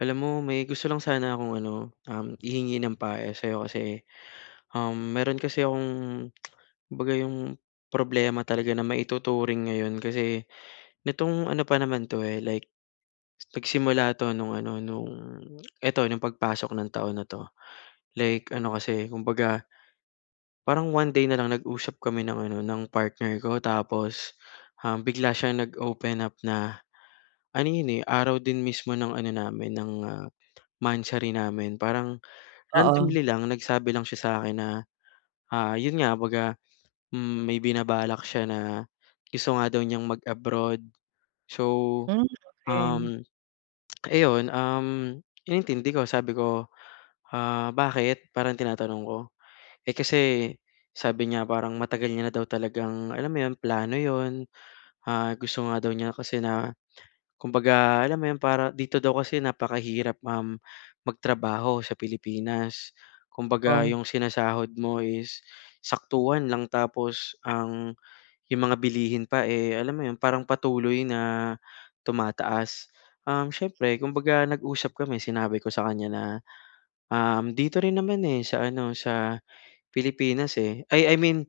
Alam mo may gusto lang sana akong ano, um, i-hingi ng payo sa iyo kasi, um, meron kasi akong kumbaga yung problema talaga na maituturing ngayon kasi, nitong ano pa naman ito, eh like nagsimula ito nung ano nung eto nung pagpasok ng taon na ito. Like ano kasi kumbaga parang 1 day na lang nag-usap kami ng ano ng partner ko tapos, um, bigla siyang nag-open up na, ano iyon, eh araw din mismo ng ano namin ng, ah, monthsary namin parang Oo. randomly lang nagsabi lang siya sa akin na, ah, iyon nga kumbaga hmm, may binabalak siya na gusto nga daw niyang mag-abroad. So, Hmm, okey. um, eh iyon, um, inintindi ko sabi ko, ah, "Bakit?" Parang tinatanong ko. Eh, kasi sabi niya parang matagal niya na daw talagang alam mo iyon, plano iyon, ah, gusto nga daw niya kasi na kumbaga alam mo iyon para dito daw kasi napakahirap, um, magtrabaho sa Pilipinas. Kumbaga Oh? yung sinasahod mo is saktuhan lang tapos ang yung mga bilihin pa, eh alam mo iyon, parang patuloy na tumataas. Um, siyempre kumbaga nag-usap kami sinabi ko sa kanya na, um, dito rin naman, eh sa ano sa Pilipinas, eh, ay I mean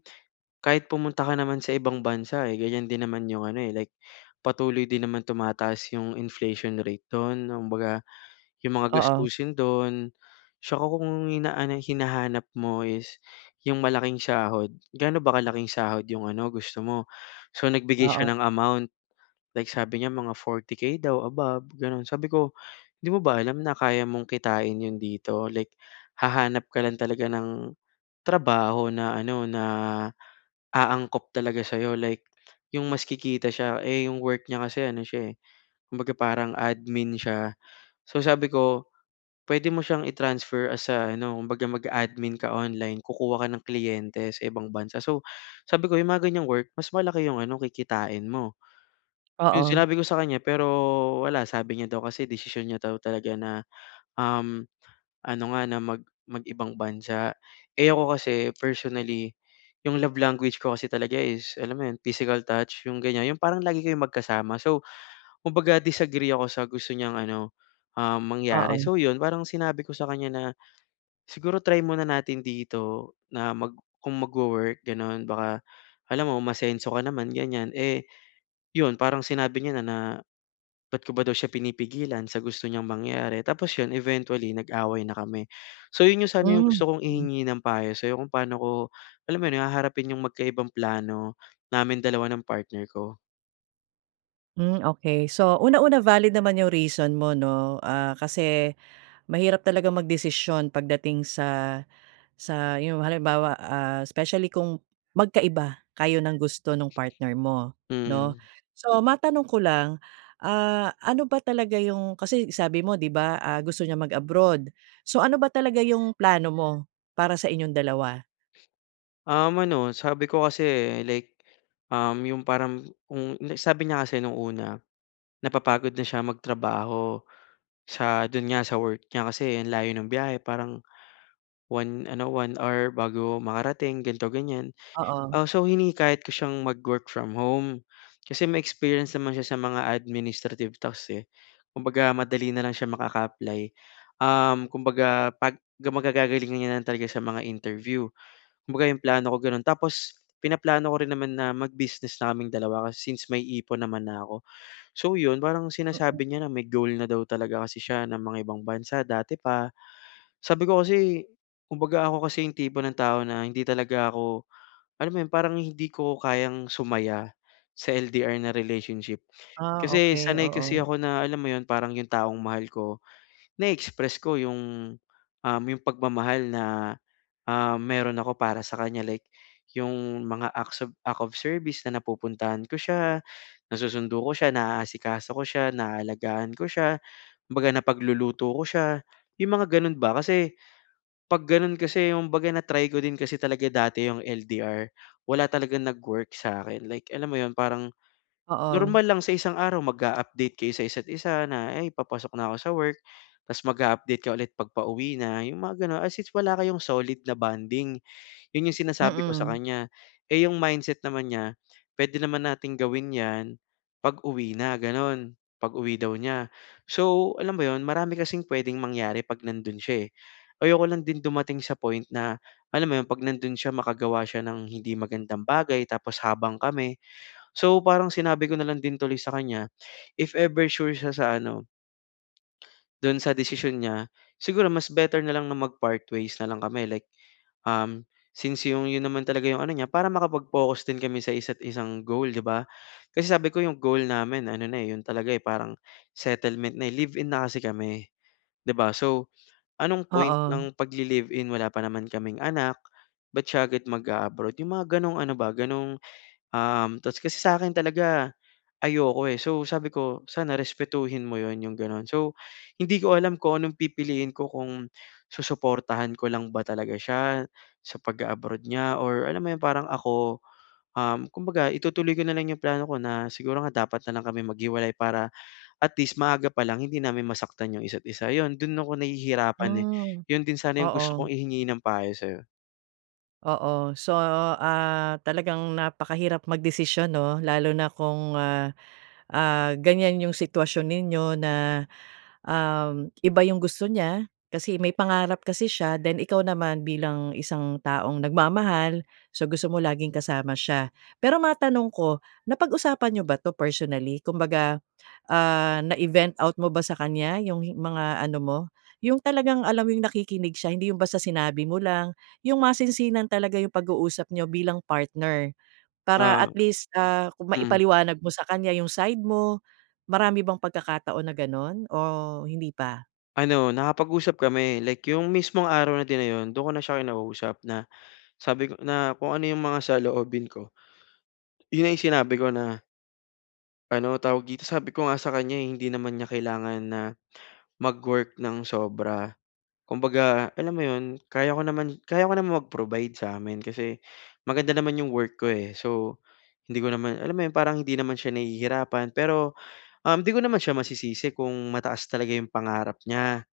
kahit pumunta ka naman sa ibang bansa, eh ganyan din naman yung ano, eh, like patuloy din naman tumataas yung inflation rate doon kumbaga yung mga Oo. gastusin doon tsaka kung ang inaanay hinahanap mo is yung malaking sahod, gaano ba kalaking sahod yung ano gusto mo? So, nagbigay siya Oo. ng amount, like sabi niya mga 40k daw above ganoon. Sabi ko 'di mo ba alam na kaya mong kitain iyon dito like hahanap ka lang talaga ng trabaho na ano, na aangkop talaga sayo like yung mas kikita siya. Eh yung work niya kasi ano siya eh, kumbaga parang admin siya. So, sabi ko pwede mo siyang i-transfer as a ano kumbaga mag-aadmin ka online, kukuha ka ng kliyente sa ibang bansa so, sabi ko yung mga ganyang work mas malaki yung ano kikitain mo. Iyon Oo. sinabi ko sa kanya pero wala, sabi niya daw kasi desisyon niya daw talaga na, um, ano nga na mag mag ibang bansa. Eh ako kasi personally, yung love language ko kasi talaga is alam mo iyon physical touch yung ganyan? Yung parang lagi kayong magkasama so, kumbaga disagree ako sa gusto niyang ano, um, mangyari. Oo. So, iyon parang sinabi ko sa kanya na siguro try muna natin dito na mag kung mag-wo-work ganoon baka alam mo umasenso ka naman ganyan, eh iyon parang sinabi niya na na bakit ko ba daw siya pinipigilan sa gusto niyang mangyari? Tapos iyon eventually nag-away na kami. So, iyon sana yung gusto kong Mm. ihingi ng payo sayo. Kung paano ko alam mo iyon, haharapin yung magkaibang plano namin dalawa ng partner ko? Hmm, okey. So una-una valid naman 'yong reason mo 'no, ah, kasi mahirap talagang magdesisyon pagdating sa sa 'yong halimbawa, ah, especially kung magkaiba kayo ng gusto ng partner mo 'no. Hmm. So matanong ko lang, ah, ano ba talaga 'yong, kasi sabi mo 'di ba, ah, gusto niya mag-abroad. So ano ba talaga 'yong plano mo para sa inyong dalawa? Um, ano sabi ko kasi like, um, 'yong parang kung li sabi niya kasi no'ng una, napapagod na siya magtrabaho sa do'n nga sa work niya kasi ang layo ng biyahe parang 1 ano 1 hour bago makarating ganito ganyan. Oo. Ah, so hinihikayat ko siyang mag-work from home kasi may-experience naman siya sa mga administrative task, eh. Kumbaga madali na lang siya makaka-apply, um, kumbaga pag guma gagagalingan niya na lang talaga sa mga interview. Kumbaga 'yong plano ko gano'n. Tapos pinaplano ko rin naman na mag-business na kaming dalawa kasi since may ipon naman na ako. So 'yon parang Mm. sinasabi niya na may goal na daw talaga kasi siya na mangibang bansa dati pa. Sabi ko kasi kumbaga ako kasi 'yong tipo ng tao na hindi talaga ako alam mo 'yon parang hindi ko kayang sumaya sa LDR na relationship. Ah, Kasi okey sanay kasi oo. ako na, alam mo 'yon, parang 'yong taong mahal ko na-express ko 'yong, um, 'yong pagmamahal na, ah, meron ako para sa kanya. Like 'yong mga acts of of service na napupuntahan ko, siya nasusundo ko siya, naasikaso ko siya, naalagaan ko siya, kumbaga napagluluto ko siya. 'Yong mga gano'n ba. Kasi 'pag gano'n kasi kumbaga na-try ko din kasi talaga dati 'yong LDR wala talagang nag-work sa akin. Like alam mo 'yon, parang Oo. normal lang sa isang araw mag-a-update kayo sa isa't isa na, "ay papasok na ako sa work" tapos mag-a-update ka ulit 'pag pauwi na. 'Yong mga gano'n as sin wala kayong solid na bonding. 'Yon 'yong sinasabi ko sa Mm. kanya. Eh, 'yong mindset naman niya, puwede naman nating gawin 'yan 'pag uwi na. Gano'n pag-uwi daw niya. So alam mo 'yon marami kasing puwedeng mangyari 'pag nando'n siya. Eh, ayoko lang din dumating sa point na alam mo 'yon, 'pag nando'n siya makagawa siya ng hindi magandang bagay tapos habang kami so parang sinabi ko nalang din tuloy sa kanya, if ever sure siya sa ano Do'n sa desisyon niya. Siguro mas better na lang na mag-partways na lang kami like, um, since 'yong 'yon naman talaga 'yong ano niya. Para makapag-focus din kami sa isa't-isang goal 'di ba? Kasi sabi ko 'yong goal namin ano na 'yon talaga parang settlement na. Live-in na kasi kami 'di ba? So anong point Oo. ng pagli-live-in wala pa naman kaming anak. Ba't siya agad mag-a-abroad. 'Yong mga gano'ng ano ba gano'n, um, tapos kasi sa akin talaga ayoko, eh. So sabi ko sana respetuhin mo 'yon 'yong gano'n. So hindi ko alam kung anong pipiliin ko kung susuportahan ko lang ba talaga siya, sa pag-a-abroad niya or alam mo 'yong parang ako, um, kumbaga itutuloy ko na lang 'yong plano ko na siguro nga dapat na lang kami maghiwalay. Para at least maaga pa lang hindi namin masaktan 'yong isa't-isa. 'Yon do'n ako nahihirapan Hmm, 'yon din sana 'yong gusto kong oo. ihingi ng payo sa 'yo. Oo so, ah, talagang napakahirap magdesisyon no lalo na kung ah, ah, ganyan yung sitwasyon ninyo na, um, iba yung gusto niya, kasi may pangarap kasi siya. Then ikaw naman bilang isang taong nagmamahal, so gusto mo laging kasama siya. Pero matanong ko, napag-usapan niyo ba ito personally? Kumbaga ah, na-i-vent out mo ba sa kanya yung i mga ano mo? Yung talagang alam mo yung nakikinig siya hindi yung basta sinabi mo lang yung masinsinan talaga yung pag-uusap niyo bilang partner. Para Ah. at least ah, kung Mm. maipaliwanag mo sa kanya yung side mo, marami bang pagkakataon na ganun? O hindi pa? Ano, nakapag-usap kami, like yung mismong araw na din yun dun ko na siya kinausap na sabi ko na kung ano yung mga saloobin ko yun na yung sinabi ko na ano tawag dito sabi ko nga sa kanya eh hindi naman niya kailangan na mag-work ng sobra. Kumbaga alam mo iyon kaya ko naman kaya ko naman mag-provide sa amin kasi maganda naman iyong work ko eh, so, hindi ko naman, alam mo iyon parang hindi naman siya nahihirapan pero, um, di ko naman siya masisisi kung mataas talaga iyong pangarap niya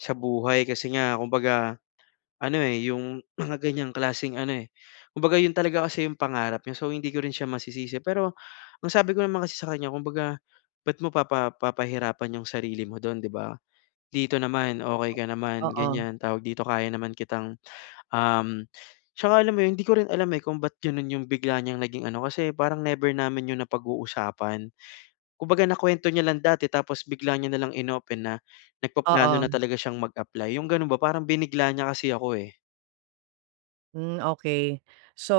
sa buhay kasi nga kumbaga, ano eh, iyong mga ganyang klaseng ano eh, kumbaga iyon talaga kasi iyong pangarap niya so hindi ko rin siya masisisi. Pero ang sabi ko naman kasi sa kanya kumbaga, bakit mo pa papahirapan iyong sarili mo doon 'di ba? Dito naman okey ka naman Oo. ganyan tawag dito kaya naman kitang um at saka alam mo iyon di ko rin alam eh, kung bakit ganoon iyong bigla niyang naging ano kasi parang never namin iyon napag-uusapan. Kumbaga nakuwento niya lang dati tapos bigla niya na lang in-open na nagpaplano na Oo. talaga siyang mag-apply, iyong ganoon ba parang binigla niya kasi ako eh. Hmm, okey. So,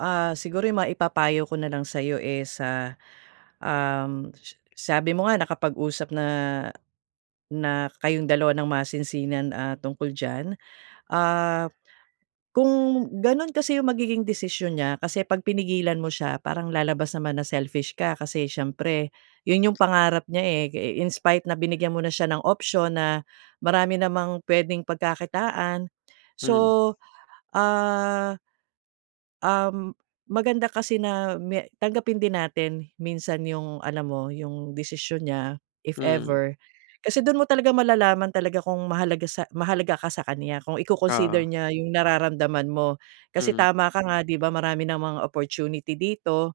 ah, siguro yung maipapayo ko na lang sa'yo is, ah, um, s sabi mo nga nakapag-usap na, na kayong dalawa ng masinsinan, ah, tungkol diyan. Ah, kung gano'n kasi 'yong magiging desisyon niya kasi 'pag pinigilan mo siya parang lalabas naman na selfish ka. Kasi siyempre 'yon 'yong pangarap niya, eh, eh, in spite na binigyan mo na siya ng option na marami namang puwedeng pagkakitaan. So, Hmm. ah Um, maganda kasi na may tanggapin din natin minsan yung alam mo yung desisyon niya. If Hmm. ever, kasi dun mo talaga malalaman talaga kung mahalaga sa, mahalaga ka sa kanya kung i-coconsider Oo. niya yung nararamdaman mo. Kasi Mhm. tama ka nga 'di ba, marami namang opportunity dito.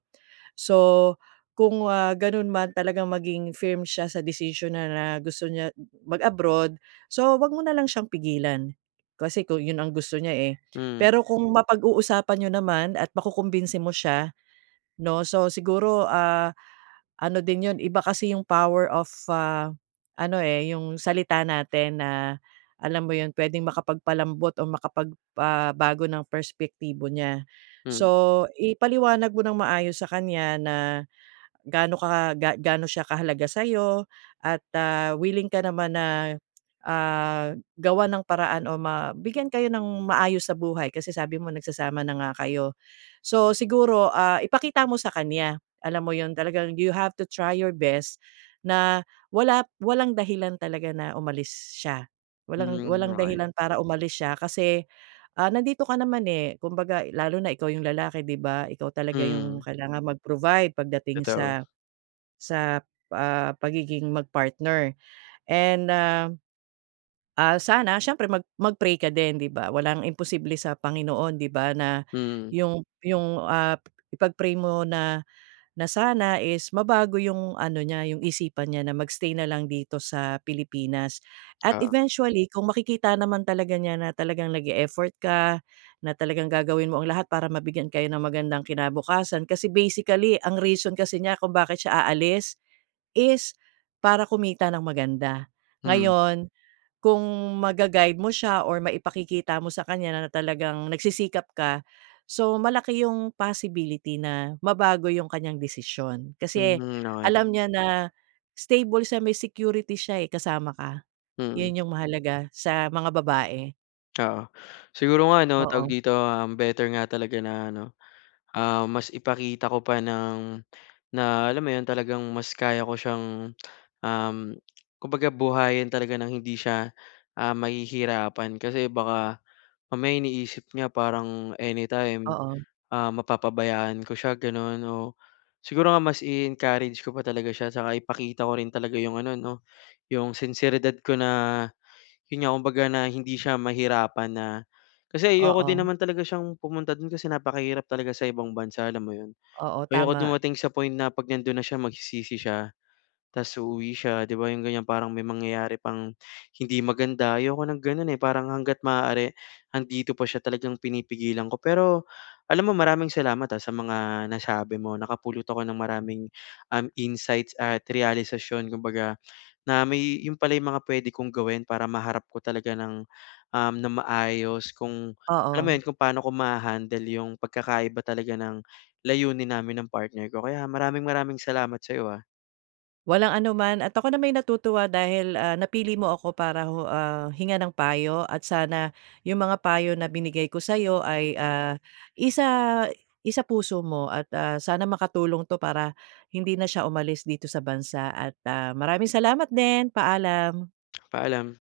So, kung, ah, ganun man talagang maging firm siya sa desisyon na na gusto niya mag-abroad, so, huwag mo na lang siyang pigilan. Kasi kung yun ang gusto niya, eh. Hmm. Pero kung mapag-uusapan n'yo naman at makukumbinsi mo siya 'no, so, siguro, ah, ano din 'yon, iba kasi yung power of ah, ano, eh, yung salita natin na alam mo 'yon pwedeng makapagpalambot o makapag, ah, bago ng perspektibo niya. Hmm. So, ipaliwanag mo nang maayos sa kanya na gaano ka ga gaano siya kahalaga sa'yo at, ah, willing ka naman na, ah, gawan ng paraan o mabigyan kayo nang maayos sa buhay kasi sabi mo nagsasama na nga kayo. So, siguro, ah, ipakita mo sa kanya alam mo yun, talagang you have to try your best na wala walang dahilan talaga na umalis siya walang Hmm, walang ay. dahilan para umalis siya kasi, ah, nandito ka naman, eh. Kumbaga lalo na ikaw yung lalaki 'di ba ikaw talaga yung Hmm. kailangan mag-provide pag dating Totoo. sa, sa, ah, pagiging mag-partner and, ah, ah, sana siyempre mag mag-pray ka din 'di ba walang imposible sa Panginoon 'di ba? na Hmm. 'yong, 'yong, ah, ipag-pray mo na, na sana is mabago 'yong ano niya 'yong isipan niya na mag-stay na lang dito sa Pilipinas. At Oo. eventually kung makikita naman talaga niya na talagang nag-e-effort ka, na talagang gagawin mo ang lahat para mabigyan kayo ng magandang kinabukasan, kasi basically ang reason kasi niya kung bakit siya aalis is para kumita ng maganda. Hmm. Ngayon, kung ma-gaguide mo siya or maipakikita mo sa kanya na talagang nagsisikap ka, so, malaki yung possibility na mabago yung kanyang desisyon. Kasi Hmm, okay. alam niya na stable siya, may security siya, eh, kasama ka. Mm. 'Yan yung mahalaga sa mga babae. Oo. Siguro O nga ano, tawag oo. dito, um, better nga talaga na ano, ah, mas ipakita ko pa ng na alam mo 'yon, talagang mas kaya ko siyang, um, kumbaga buhayin talaga ng hindi siya, ah, mahihirapan kasi baka mamaya iniisip niya parang anytime, Oo. ah, mapapabayaan ko siya, gano'n 'no. Siguro nga mas i-encourage ko pa talaga siya tsaka ipakita ko rin talaga 'yong ano 'no, 'yong sinseridad ko na yun nga, kumbaga na hindi siya mahirapan na kasi ayoko din Oo. naman talaga siyang pumunta dun kasi napakahirap talaga sa ibang bansa, alam mo yun? Oo, Ayoko tama. dumating sa point na 'pag nandun na siya magsisisi siya tapos uuwi siya, 'di ba, 'yong ganiyan. Parang may mangyayari pang hindi maganda. Ayoko ng ganun, eh, parang hangga't maaari 'andito pa siya talagang pinipigilan ko. Pero alam mo, maraming salamat ha sa mga nasabi mo, nakapulot ako ng maraming, um, insights at realisasyon kumbaga, na may yun pala yung mga pwede kong gawin para maharap ko talaga ng, um, ng maayos kung alam mo Oo. yun, kung paano ko maha-handle yung pagkakaiba talaga ng layunin namin ng partner ko. Kaya maraming-maraming salamat sa'yo, ha. Walang anuman at ako nama'y natutuwa dahil, ah, napili mo ako para hu ah, hingan ng payo at sana yung mga payo na binigay ko sayo ay, ah, isa isapuso mo at, ah, sana makatulong 'to para hindi na siya umalis dito sa bansa at, ah, maraming salamat din, paalam. Paalam.